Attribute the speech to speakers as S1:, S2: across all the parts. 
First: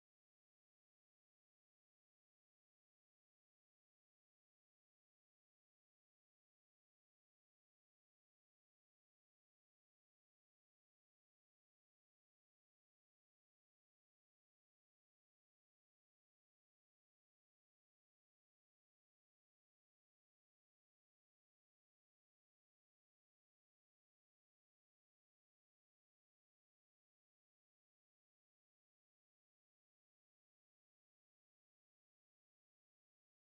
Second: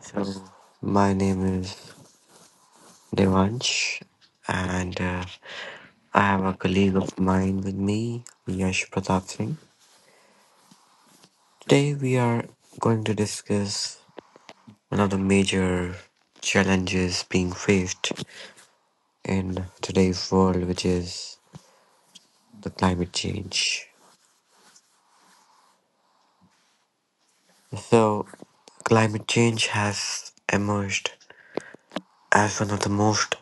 S1: So my name is Devansh, and I have a colleague of mine with me, Yash Pratap Singh. Today we are going to discuss one of the major challenges being faced in today's world, which is the climate change. So climate change has emerged as one of the most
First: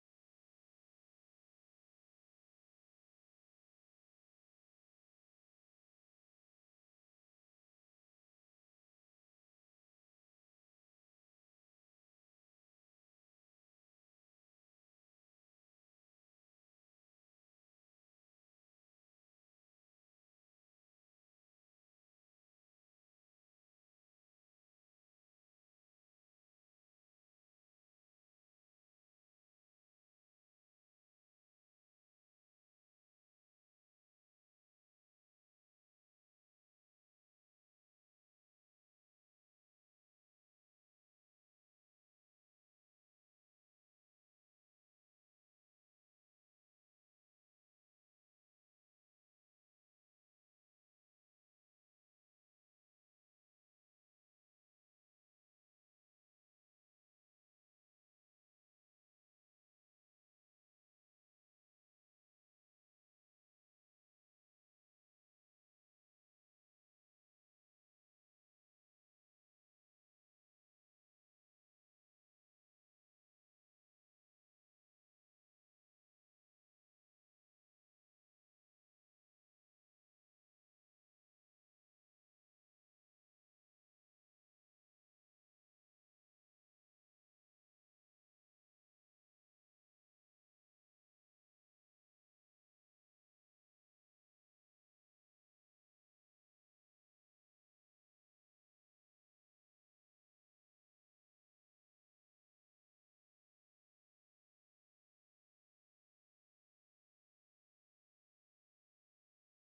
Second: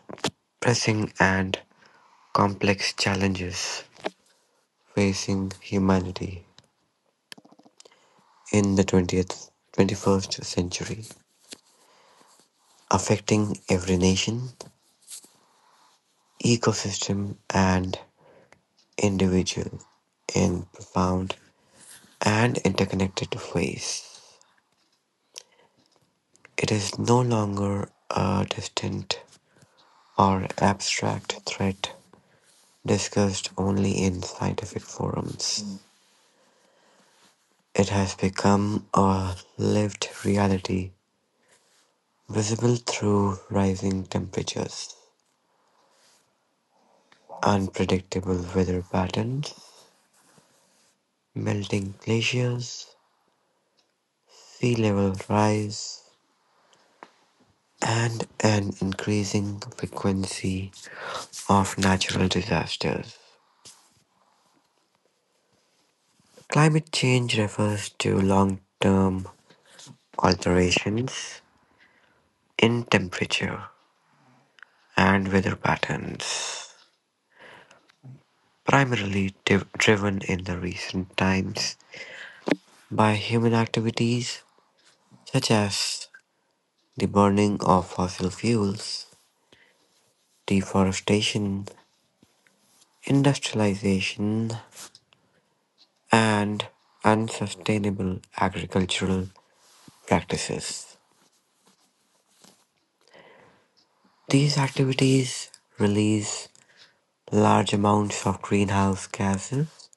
S1: pressing and complex challenges facing humanity in the 20th, 21st century, affecting every nation, ecosystem, and individual in profound and interconnected ways. It is no longer a distant or abstract threat discussed only in scientific forums. It has become a lived reality visible through rising temperatures, unpredictable weather patterns, melting glaciers, sea level rise, and an increasing frequency of natural disasters. Climate change refers to long term alterations in temperature and weather patterns, primarily driven in the recent times by human activities such as the burning of fossil fuels, deforestation, industrialization, and unsustainable agricultural practices. These activities release large amounts of greenhouse gases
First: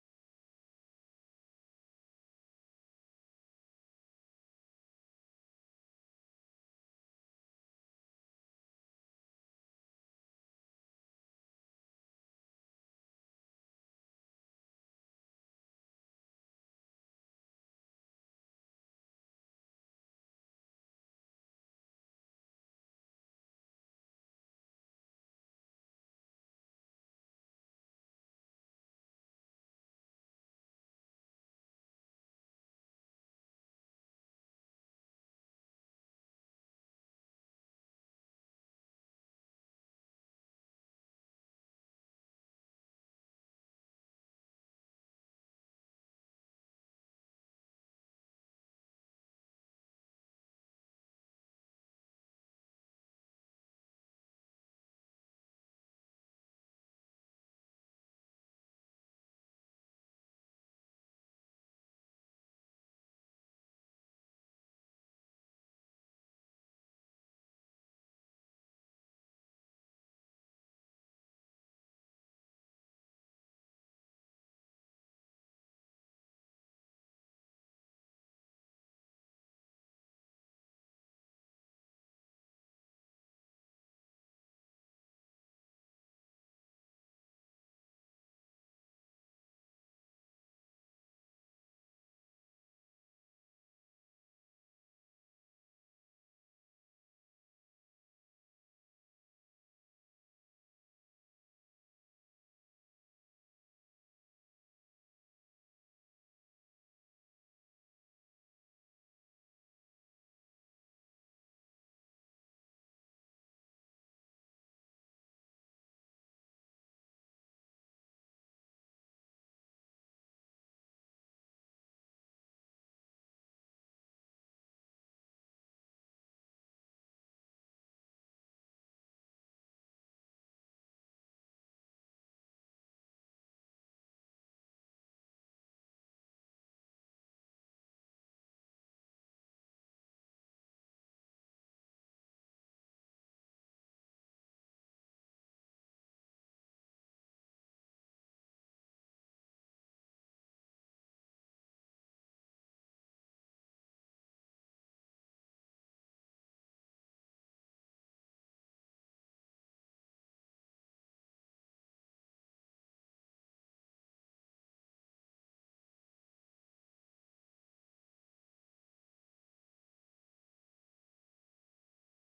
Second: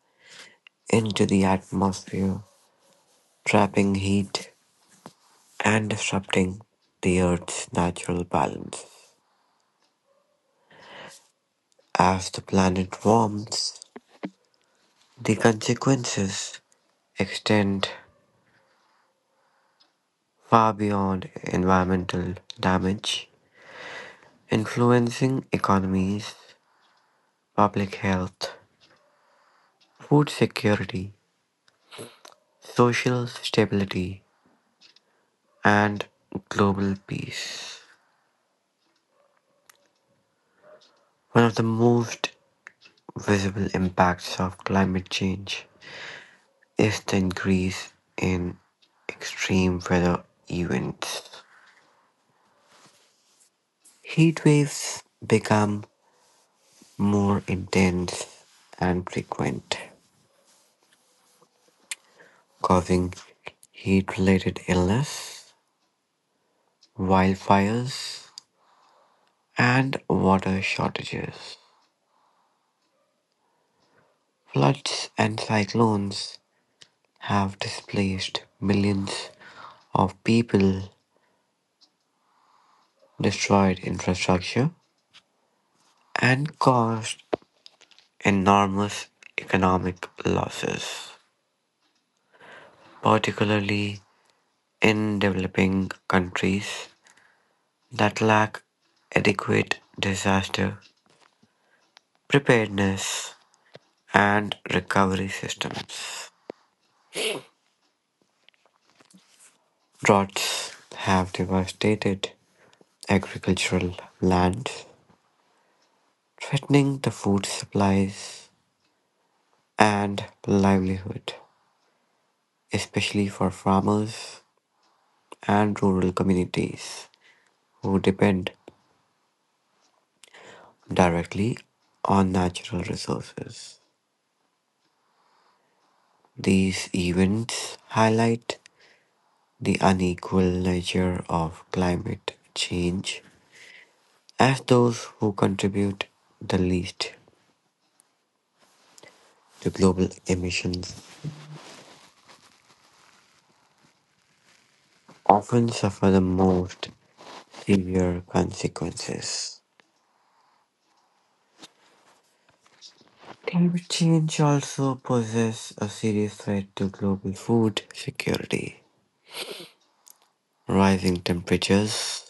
S1: into the atmosphere, trapping heat and disrupting the Earth's natural balance. As the planet warms, the consequences extend far beyond environmental damage, influencing economies, public health, food security, social stability, and global peace. One of the most visible impacts of climate change is the increase in extreme weather events. Heat waves become more intense and frequent, causing heat related illness, wildfires, and water shortages. Floods and cyclones have displaced millions of people, destroyed infrastructure, and caused enormous economic losses, particularly in developing countries that lack adequate disaster preparedness and recovery systems. Droughts have devastated agricultural lands, threatening the food supplies and livelihood, especially for farmers and rural communities who depend directly on natural resources. These events highlight the unequal nature of climate change, as those who contribute the least to global emissions often suffer the most severe consequences. Climate change also poses a serious threat to global food security. Rising temperatures,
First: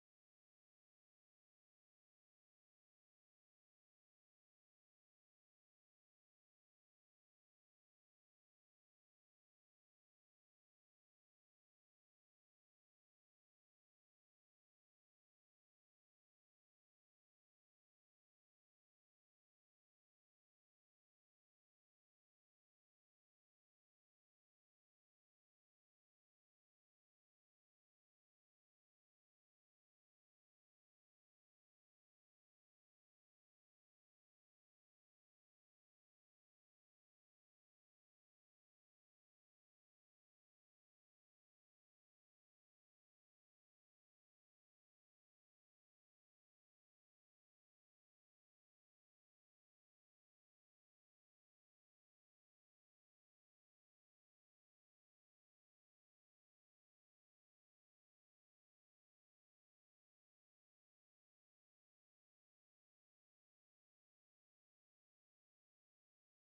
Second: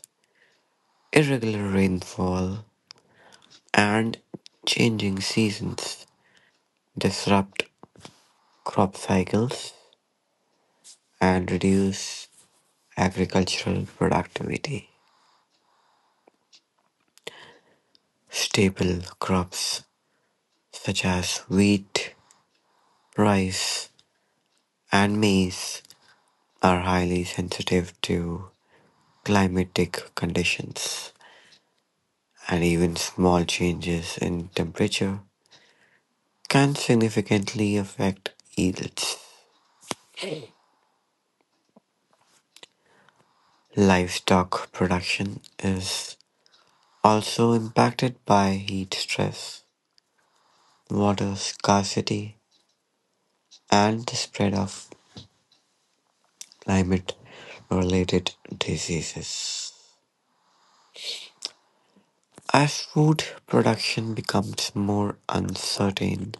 S1: irregular rainfall, and changing seasons disrupt crop cycles and reduce agricultural productivity. Staple crops such as wheat, rice, and maize are highly sensitive to climatic conditions, and even small changes in temperature can significantly affect yields. Livestock production is also impacted by heat stress, water scarcity, and the spread of climate related diseases. As food production becomes more uncertain,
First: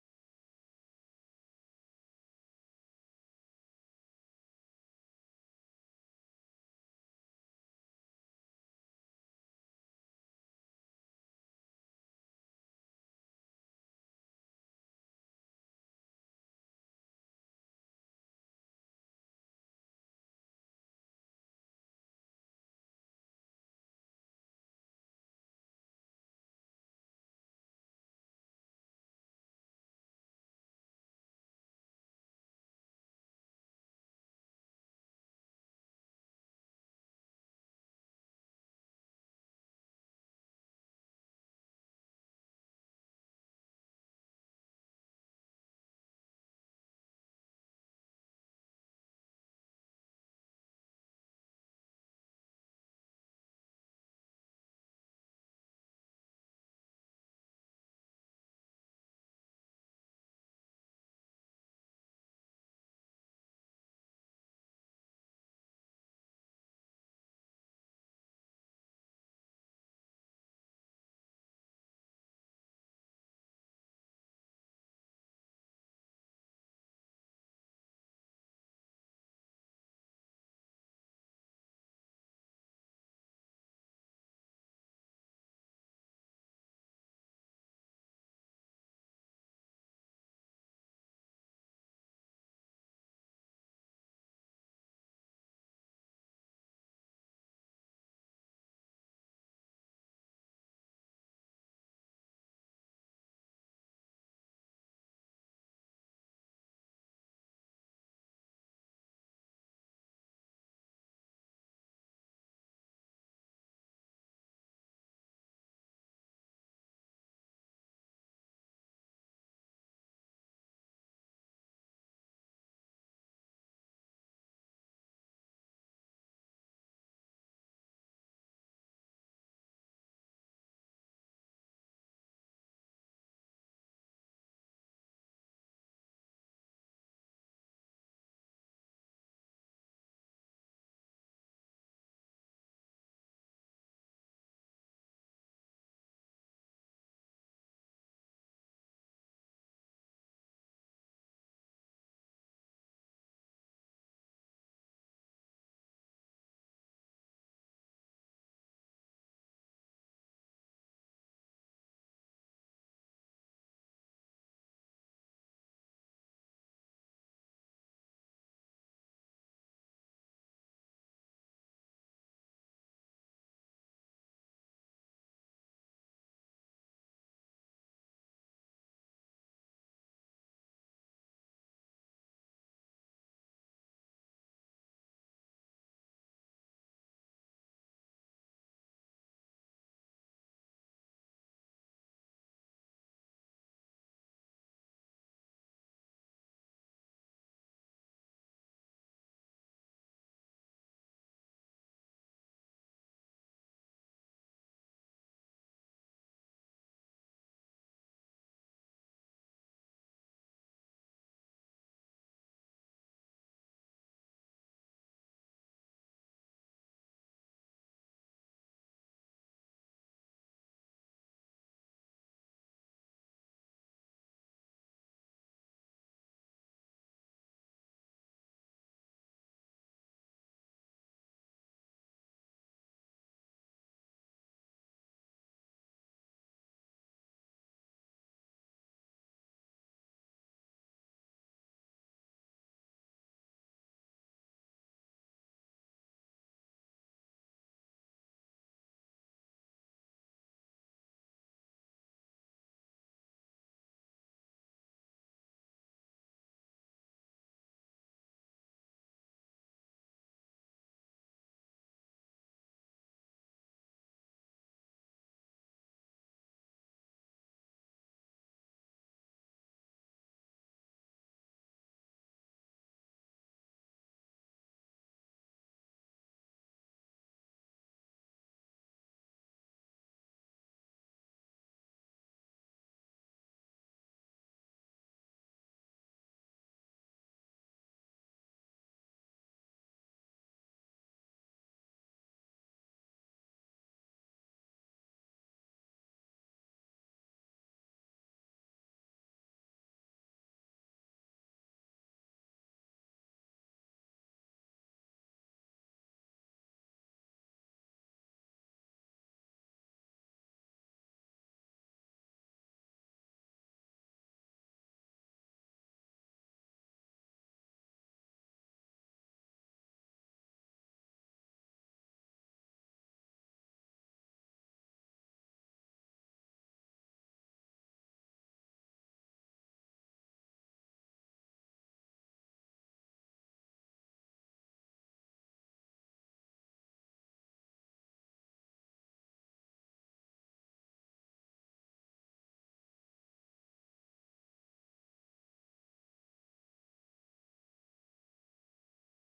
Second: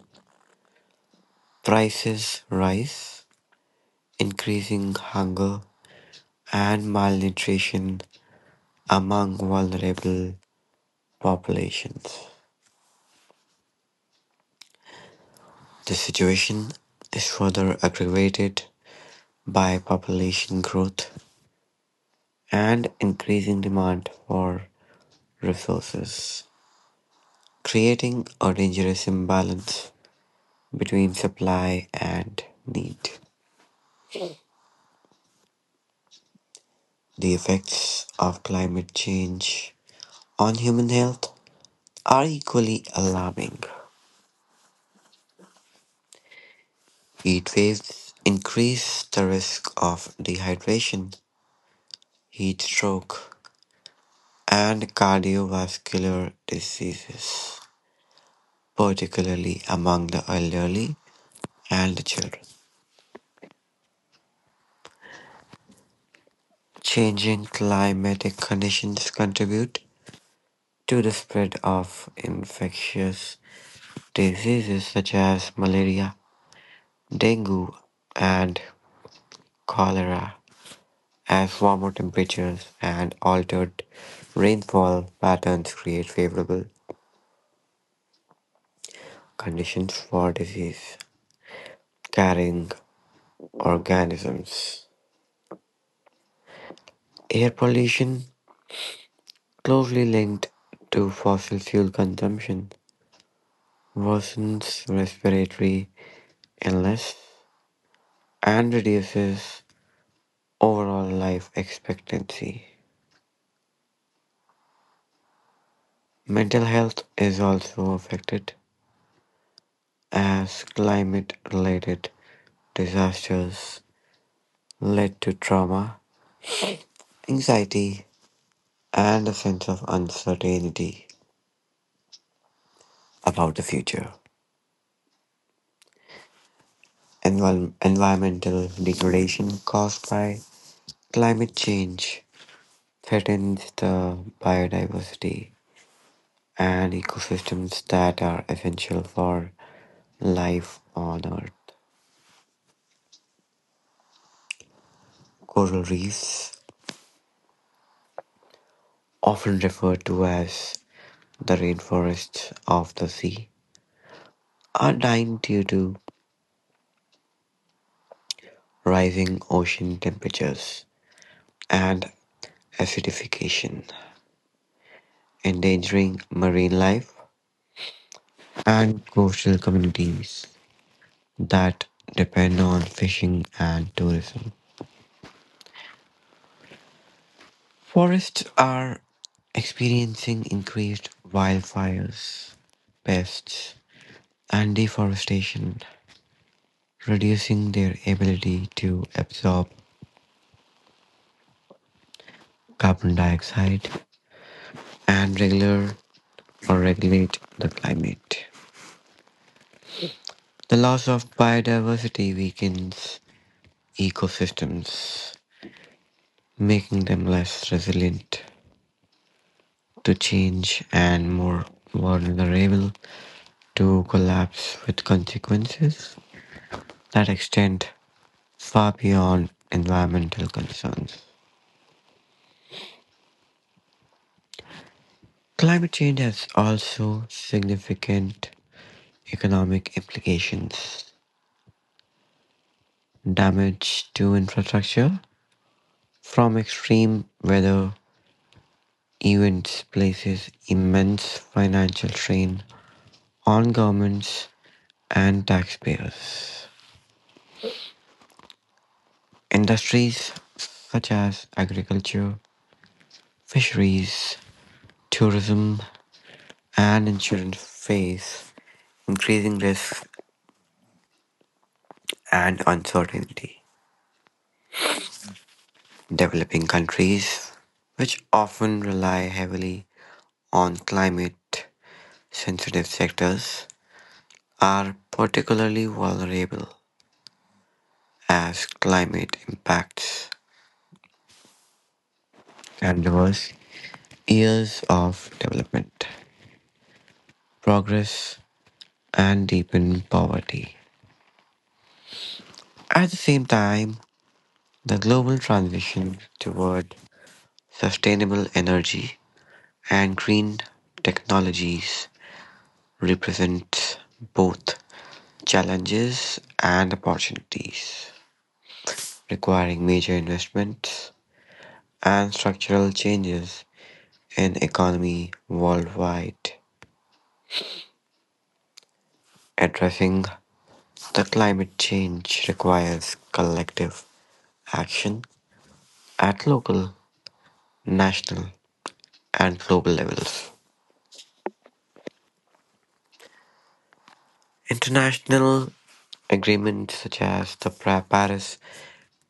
S1: prices rise, increasing hunger and malnutrition among vulnerable populations. The situation is further aggravated by population growth and increasing demand for resources, creating a dangerous imbalance between supply and need. The effects of climate change on human health are equally alarming. Heat waves increase the risk of dehydration, heat stroke, and cardiovascular diseases, particularly among the elderly and the children. Changing climatic conditions contribute to the spread of infectious diseases such as malaria, dengue, and cholera, as warmer temperatures and altered rainfall patterns create favorable conditions for disease carrying organisms. Air pollution, closely linked to fossil fuel consumption, worsens respiratory illness and reduces overall life expectancy. Mental health is also affected as climate related disasters led to trauma, anxiety, and a sense of uncertainty about the future. Environmental degradation caused by climate change threatens the biodiversity and ecosystems that are essential for life on Earth. Coral reefs, often referred to as the rainforests of the sea, are dying due to rising ocean temperatures and acidification, endangering marine life and coastal communities that depend on fishing and tourism. Forests are experiencing increased wildfires, pests, and deforestation, reducing their ability to absorb carbon dioxide and regular or regulate the climate. The loss of biodiversity weakens ecosystems, making them less resilient to change and more vulnerable to collapse, with consequences that extend far beyond environmental concerns. Climate change has also significant economic implications. Damage to infrastructure from extreme weather events places immense financial strain on governments and taxpayers. Industries such as agriculture, fisheries, tourism, and insurance face increasing risk and uncertainty. Developing countries, which often rely heavily on climate sensitive sectors, are particularly vulnerable as climate impacts can reverse years of development, progress, and deepen poverty. At the same time, the global transition toward sustainable energy and green technologies represents both challenges and opportunities, requiring major investments and structural changes in economy worldwide. Addressing the climate change requires collective action at local, national, and global levels. International agreements such as the Paris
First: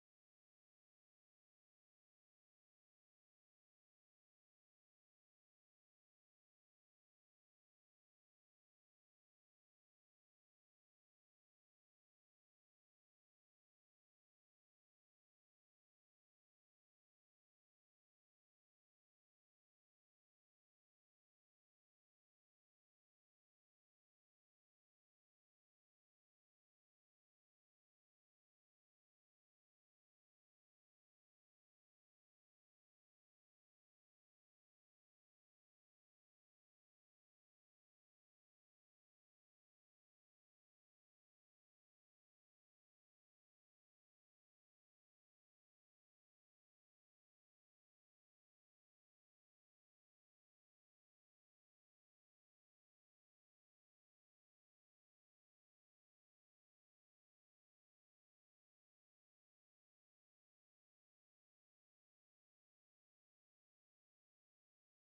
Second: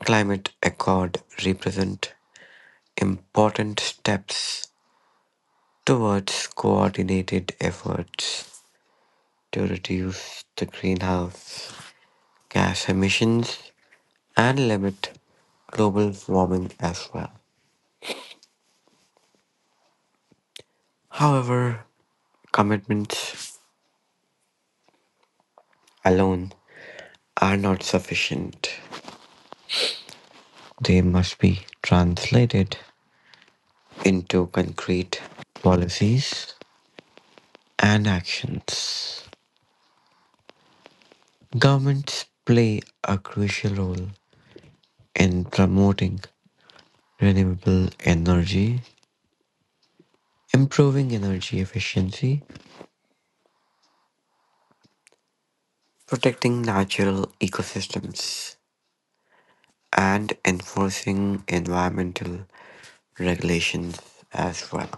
S1: Climate Accord represent important steps towards coordinated efforts to reduce the greenhouse gas emissions and limit global warming as well. However, commitments alone are not sufficient. They must be translated into concrete policies and actions. Governments play a crucial role in promoting renewable energy, improving energy efficiency, protecting natural ecosystems, and enforcing environmental regulations as well.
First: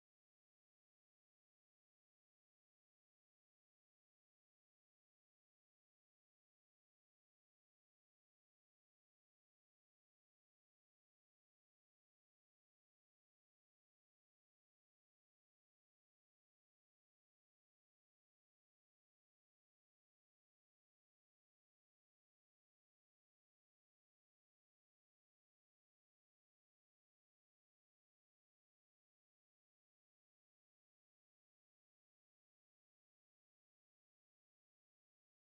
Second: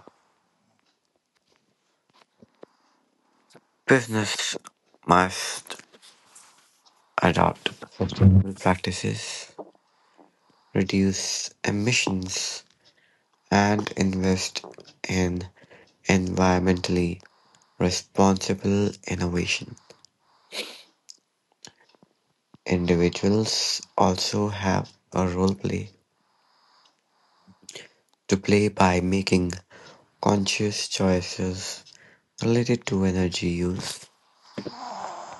S1: Business must adopt sustainable practices, reduce emissions, and invest in environmentally responsible innovation. Individuals also have a role play to play by making conscious choices related to energy use,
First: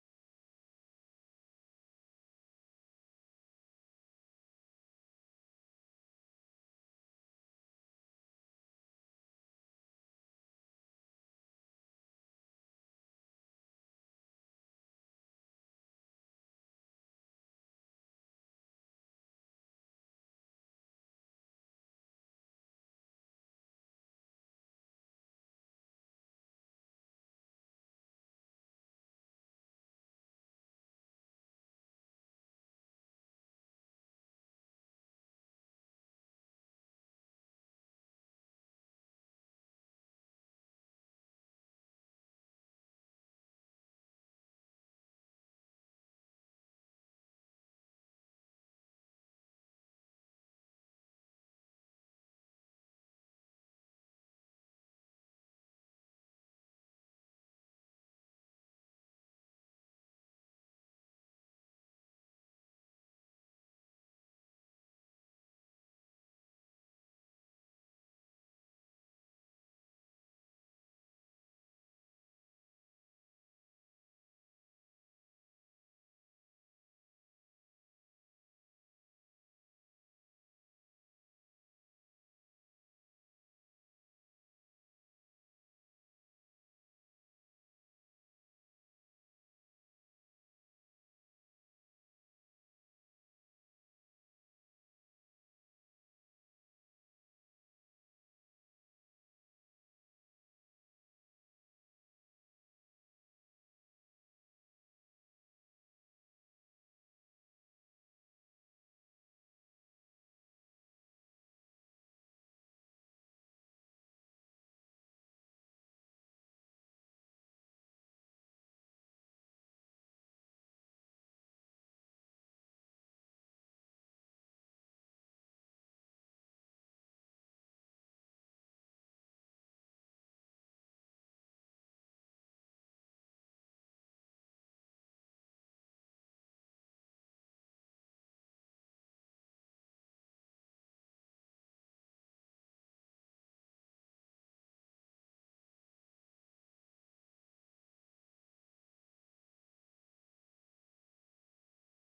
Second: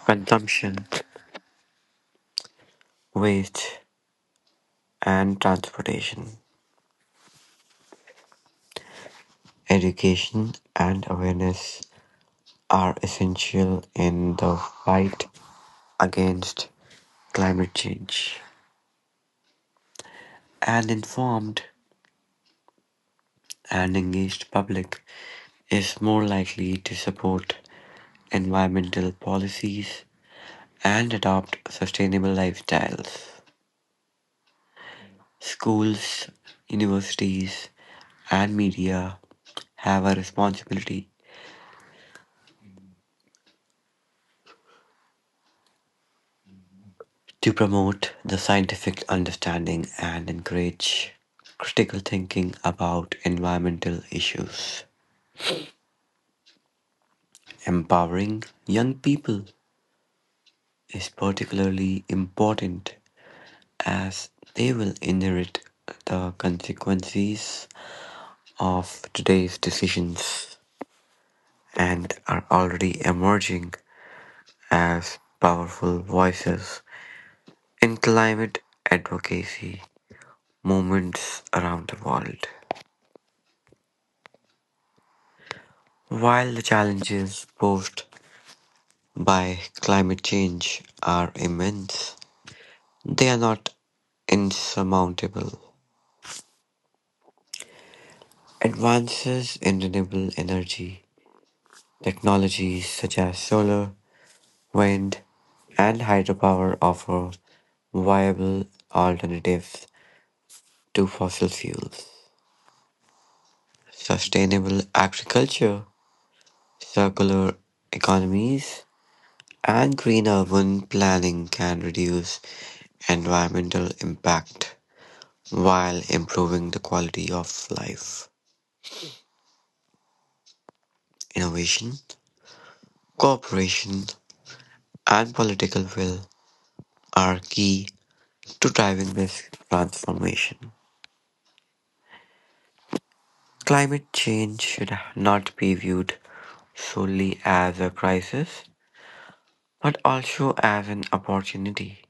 S1: consumption, waste, and transportation. Education and awareness are essential in the fight against climate change. An informed and engaged public is more likely to support environmental policies and adopt sustainable lifestyles. Schools, universities, and media have a responsibility to promote the scientific understanding and encourage critical thinking about environmental issues. Empowering young people is particularly important, as they will inherit the consequences of today's decisions and are already emerging as powerful voices in climate advocacy movements around the world. While the challenges posed by climate change are immense, they are not insurmountable. Advances in renewable energy technologies such as solar, wind, and hydropower offer viable alternatives to fossil fuels. Sustainable agriculture, circular economies, and green urban planning can reduce environmental impact while improving the quality of life. Innovation, cooperation, and political will are key to driving this transformation. Climate change should not be viewed solely as a crisis, but also as an opportunity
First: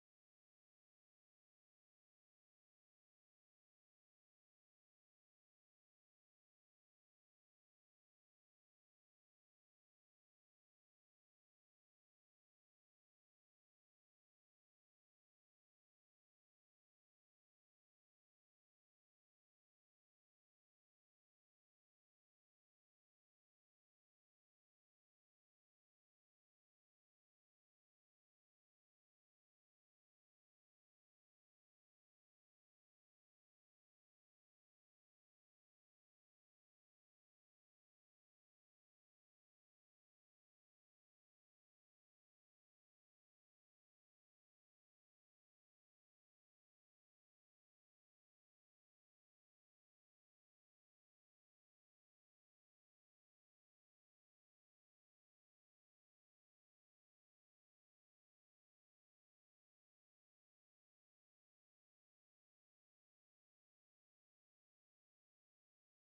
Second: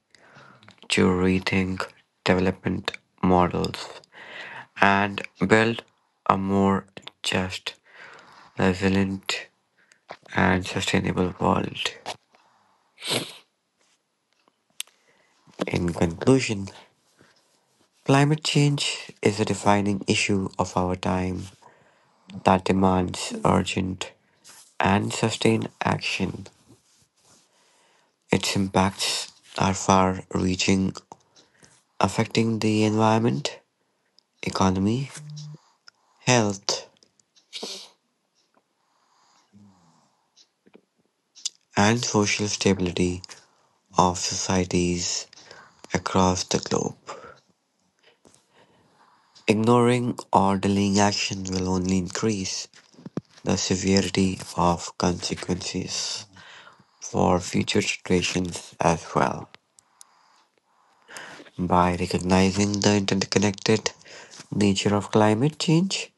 S1: to rethink development models and build a more just, resilient, and sustainable world. In conclusion, climate change is a defining issue of our time that demands urgent and sustained action. Its impacts are far reaching, affecting the environment, economy, health, and social stability of societies across the globe. Ignoring or delaying action will only increase the severity of consequences for future situations as well. By recognizing the interconnected nature of climate change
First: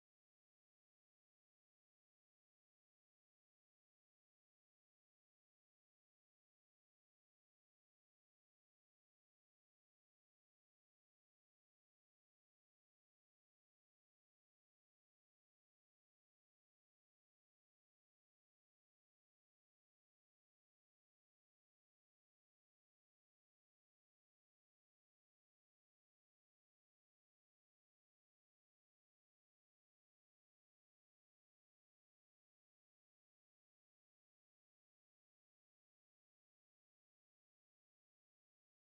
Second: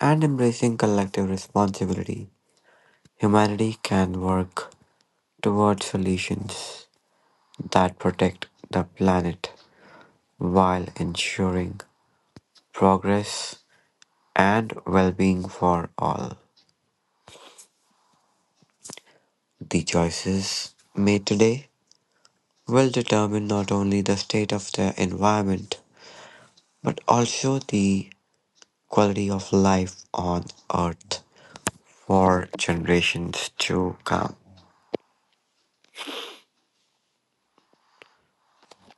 S1: and embracing collective responsibility, humanity can work towards solutions that protect the planet while ensuring progress and well being for all. The choices made today will determine not only the state of their environment but also the quality of life on Earth for generations to come.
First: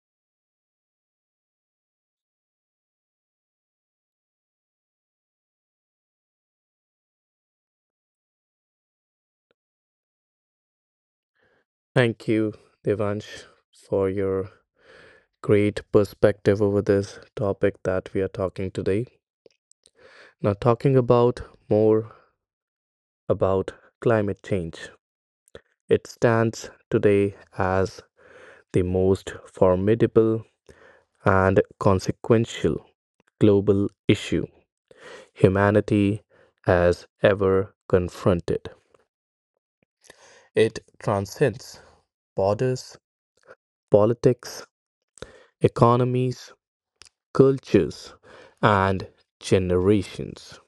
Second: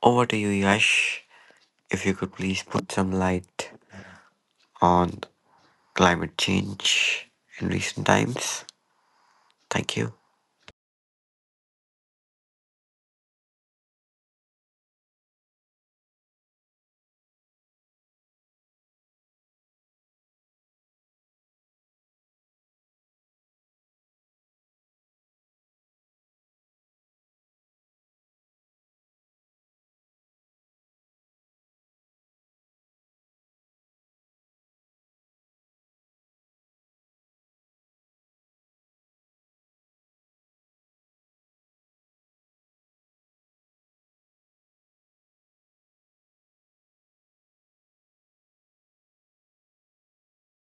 S1: Over to you, Yash. If you could please put some light on climate change in recent times. Thank you.
S2: Thank you, Devansh, for your great perspective over this topic that we are talking today. Now, talking about more about climate change, it stands today as the most formidable and consequential global issue humanity has ever confronted. It transcends borders, politics, economies, cultures, and generations.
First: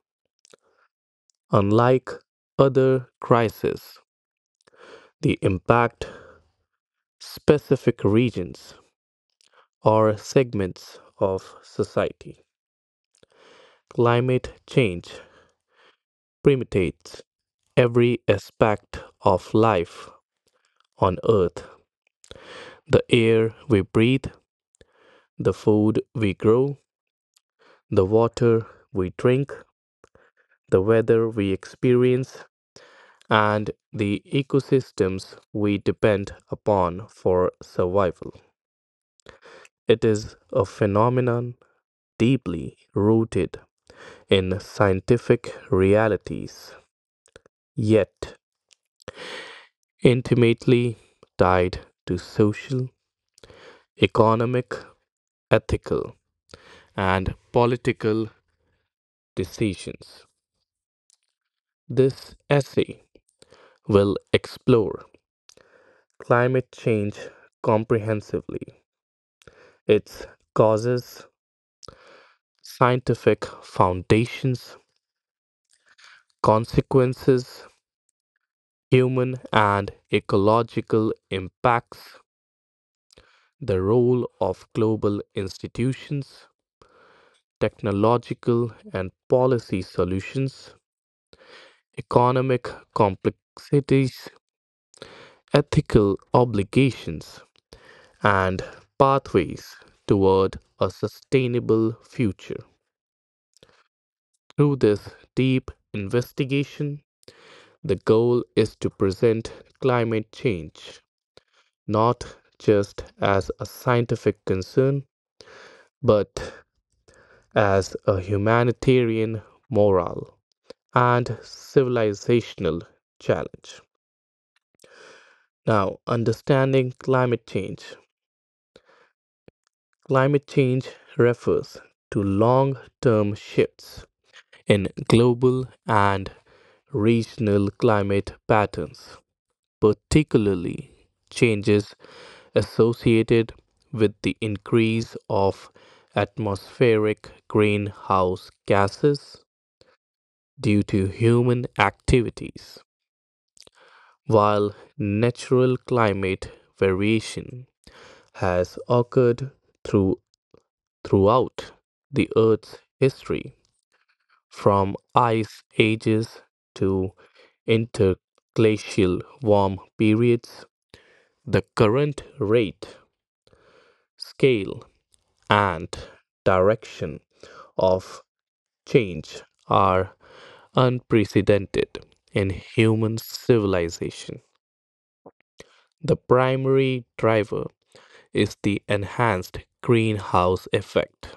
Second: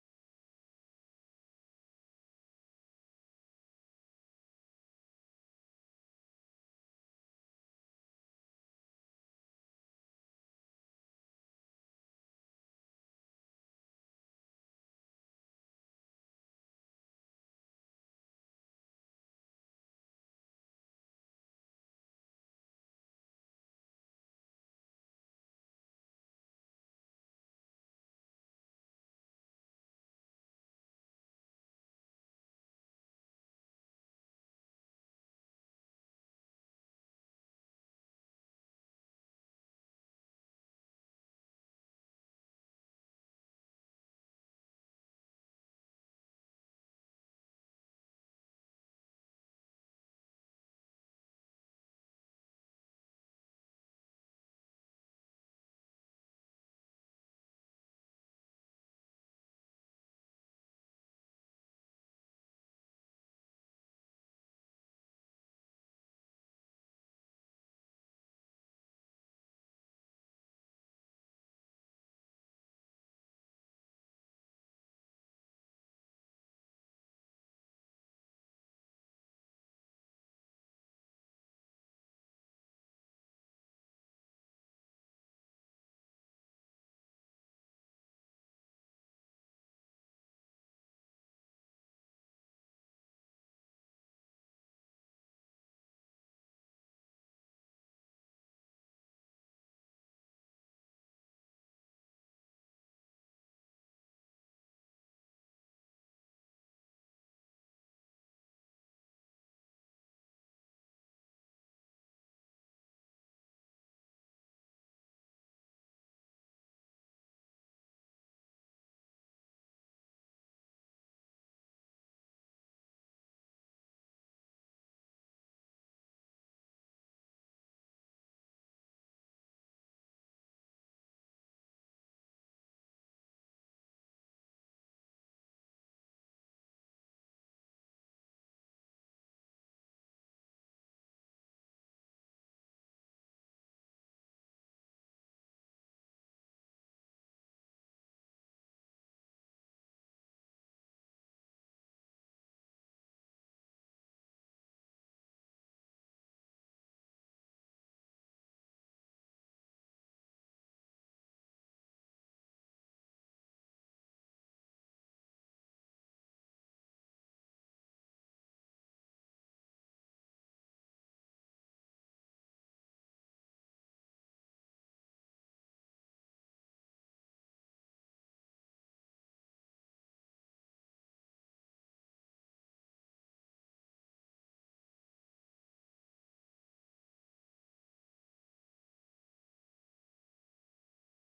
S2: Unlike other crises, the impact specific regions or segments of society. Climate change permeates every aspect of life on Earth the air we breathe, the food we grow, the water we drink, the weather we experience, and the ecosystems we depend upon for survival. It is a phenomenon deeply rooted in scientific realities, yet intimately tied to social, economic, ethical, and political decisions. This essay will explore climate change comprehensively, its causes, scientific foundations, consequences, human and ecological impacts, the role of global institutions, technological and policy solutions, economic complexities, ethical obligations, and pathways toward a sustainable future. Through this deep investigation, the goal is to present climate change not just as a scientific concern, but as a humanitarian, moral, and civilizational challenge. Now, understanding climate change. Climate change refers to long term shifts in global and regional climate patterns, particularly changes associated with the increase of atmospheric greenhouse gases due to human activities, while natural climate variation has occurred through, throughout the Earth's history, from ice ages to interglacial warm periods. The current rate, scale, and direction of change are unprecedented in human civilization. The primary driver is the enhanced greenhouse effect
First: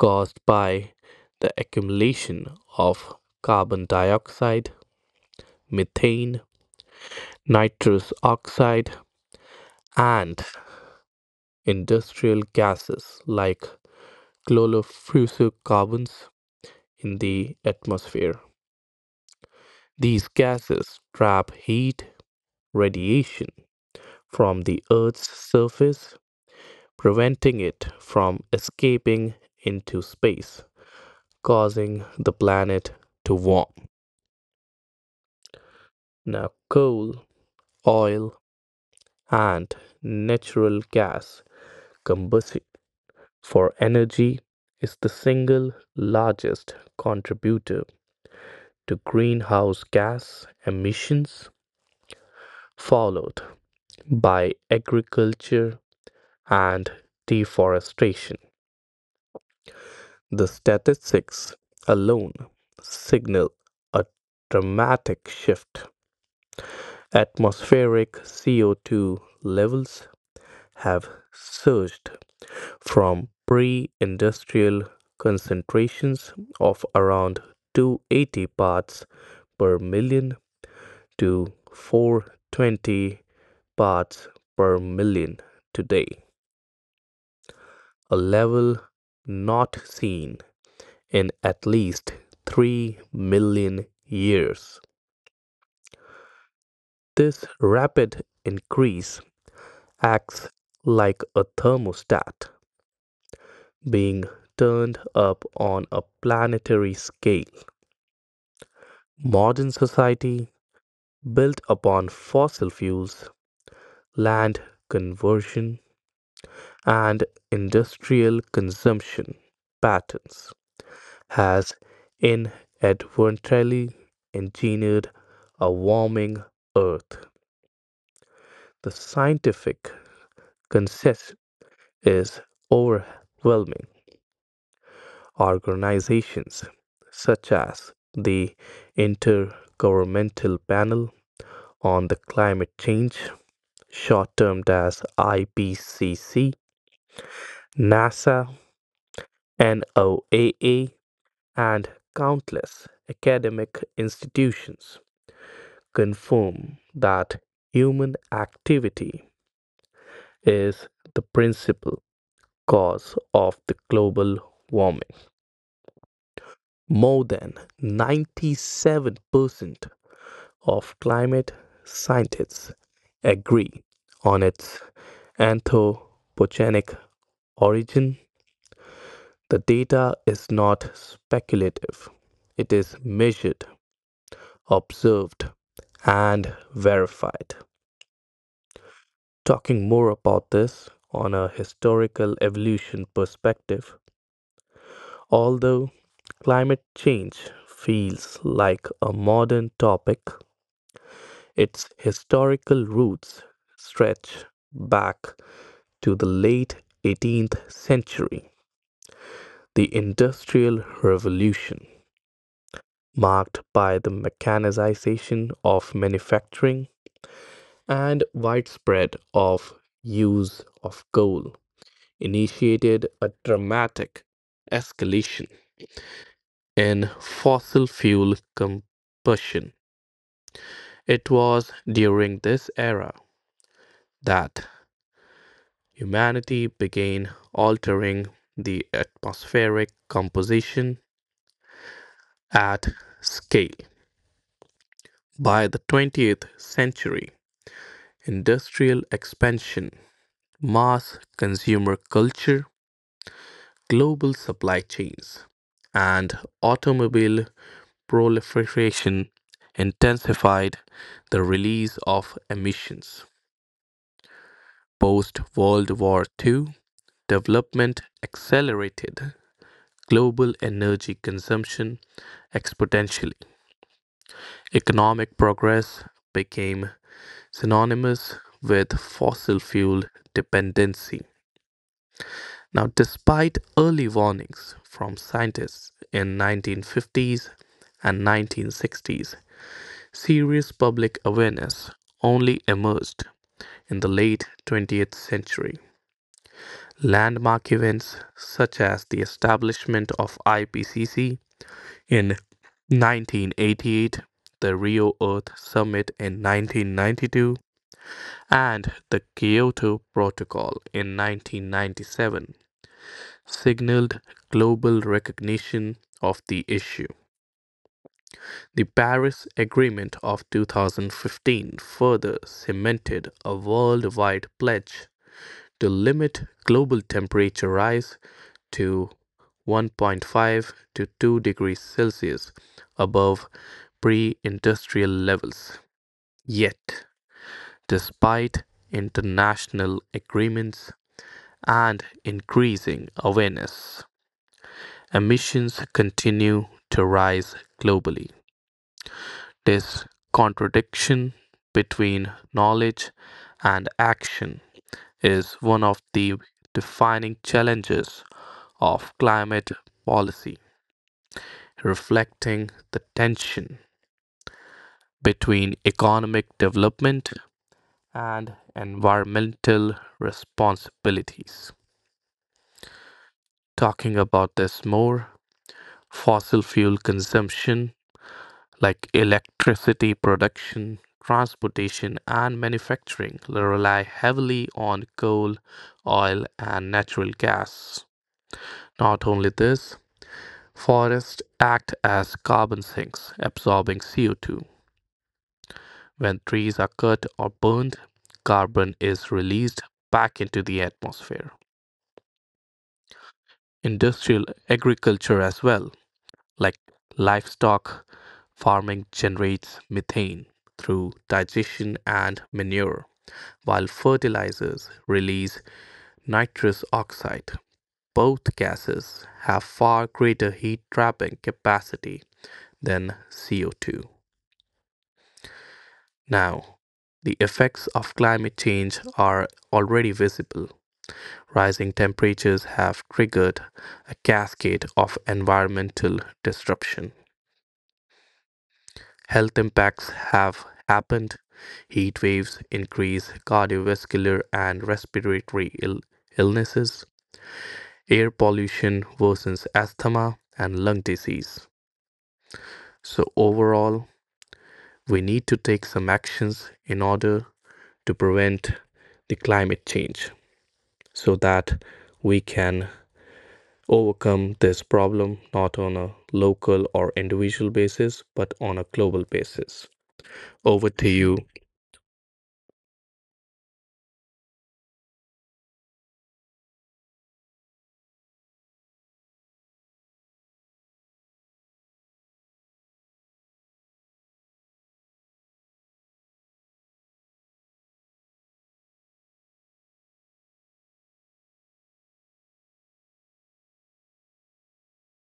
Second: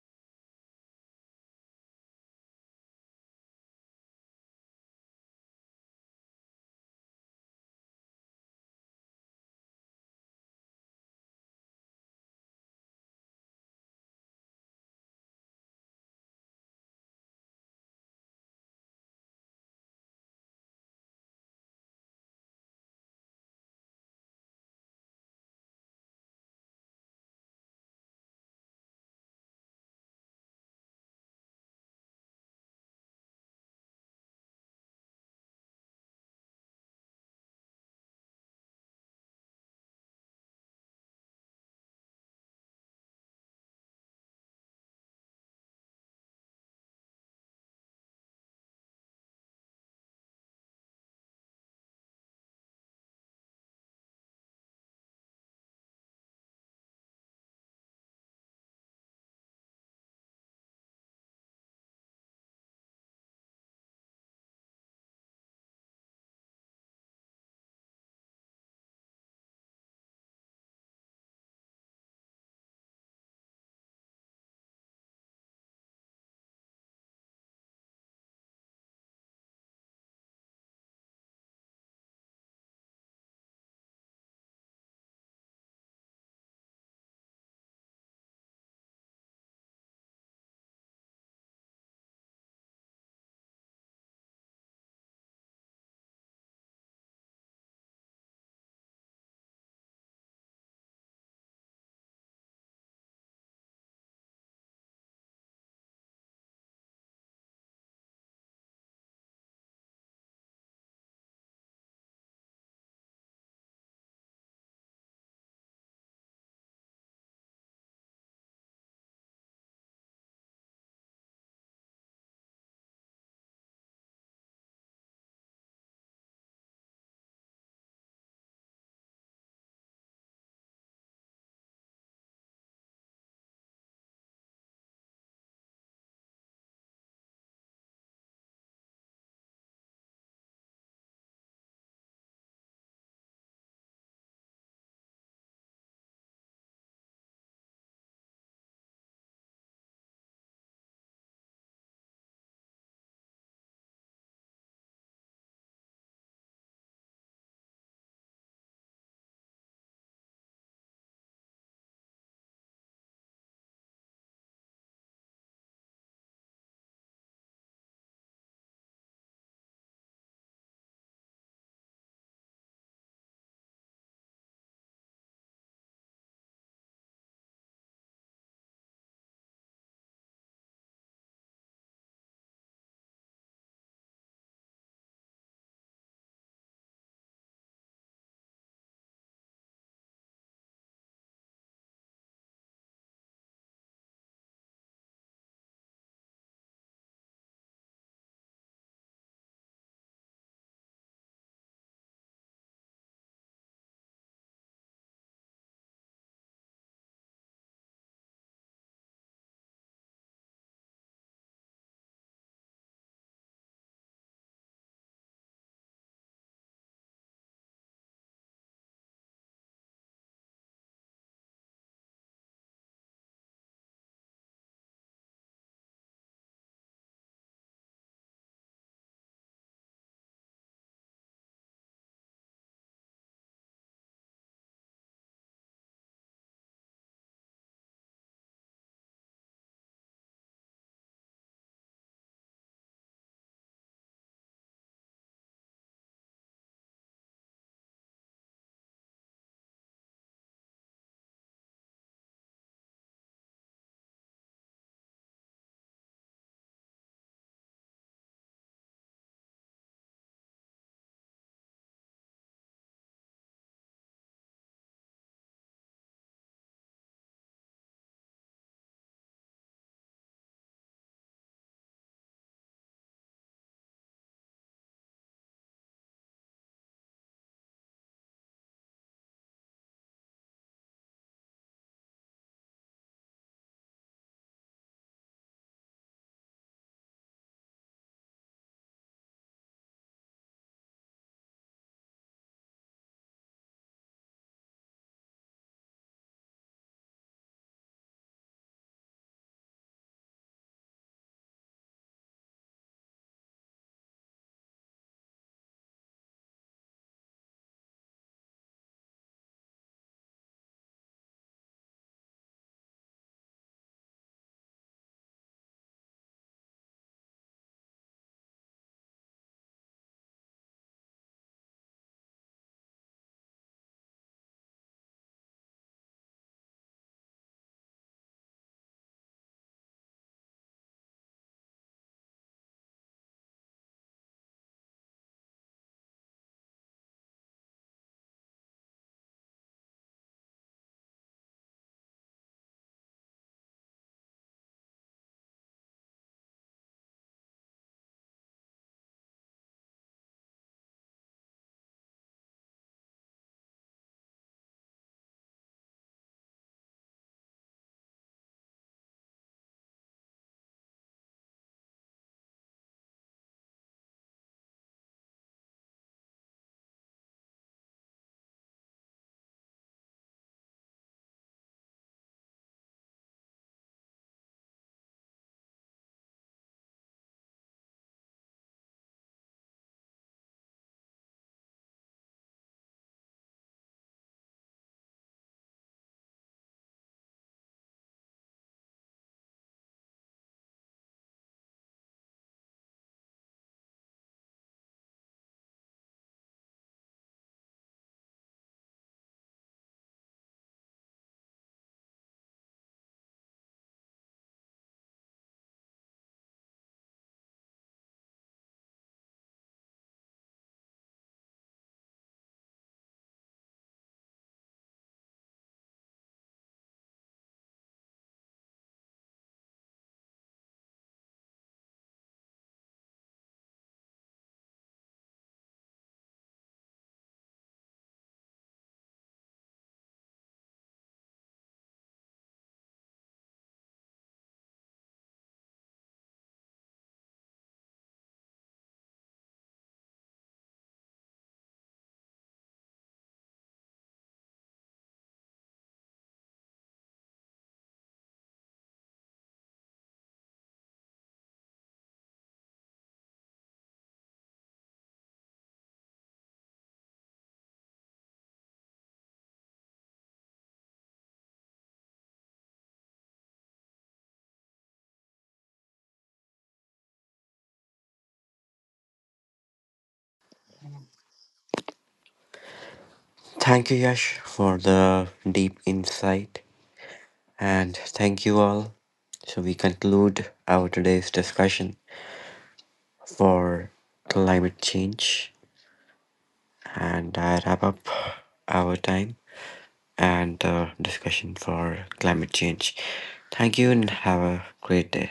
S2: caused by the accumulation of carbon dioxide, methane, nitrous oxide, and industrial gases like chlorofluorocarbons in the atmosphere. These gases trap heat radiation from the Earth's surface, preventing it from escaping into space, causing the planet to warm. Now, coal, oil, and natural gas combustion for energy is the single largest contributor to greenhouse gas emissions, followed by agriculture and deforestation. The statistics alone signal a dramatic shift. Atmospheric CO2 levels have surged from pre industrial concentrations of around 280 parts per million to 420 parts per million today, a level not seen in at least 3 million years. This rapid increase acts like a thermostat being turned up on a planetary scale. Modern society, built upon fossil fuels, land conversion, and industrial consumption patterns, has inadvertently engineered a warming Earth. The scientific consensus is overwhelming. Organizations such as the Intergovernmental Panel on the Climate Change, short termed as IPCC, NASA, NOAA, and countless academic institutions confirm that human activity is the principal cause of the global warming. More than 97% of climate scientists agree on its anthropogenic origin. The data is not speculative, it is measured, observed, and verified. Talking more about this on a historical evolution perspective, although climate change feels like a modern topic, its historical roots stretch back to the late 18th century. The Industrial Revolution, marked by the mechanization of manufacturing and widespread of use of coal, initiated a dramatic escalation in fossil fuel combustion. It was during this era that humanity began altering the atmospheric composition at scale. By the 20th century, industrial expansion, mass consumer culture, global supply chains, and automobile proliferation intensified the release of emissions. Post World War II, development accelerated global energy consumption exponentially. Economic progress became synonymous with fossil fuel dependency. Now, despite early warnings from scientists in 1950s and 1960s, serious public awareness only emerged in the late 20th century. Landmark events such as the establishment of IPCC in 1988, the Rio Earth Summit in 1992, and the Kyoto Protocol in 1997 signaled global recognition of the issue. The Paris Agreement of 2015 further cemented a worldwide pledge to limit global temperature rise to 1.5 to 2 degrees Celsius above pre industrial levels. Yet, despite international agreements and increasing awareness, emissions continue to rise globally. This contradiction between knowledge and action is one of the defining challenges of climate policy, reflecting the tension between economic development and environmental responsibilities. Talking about this more, fossil fuel consumption, like electricity production, transportation, and manufacturing, rely heavily on coal, oil, and natural gas. Not only this, forests act as carbon sinks, absorbing CO2. When trees are cut or burned, carbon is released back into the atmosphere. Industrial agriculture, as well, like livestock farming, generates methane through digestion and manure, while fertilizers release nitrous oxide. Both gases have far greater heat trapping capacity than CO2. Now, the effects of climate change are already visible. Rising temperatures have triggered a cascade of environmental disruption. Health impacts have happened. Heat waves increase cardiovascular and respiratory illnesses. Air pollution worsens asthma and lung disease. So, overall, we need to take some actions in order to prevent the climate change, so that we can overcome this problem not on a local or individual basis but on a global basis. Over to you,
S1: Thank you, Yash, for the deep insight. And thank you all. So, we conclude our today's discussion for climate change, and I wrap up our time and the discussion for climate change. Thank you and have a great day.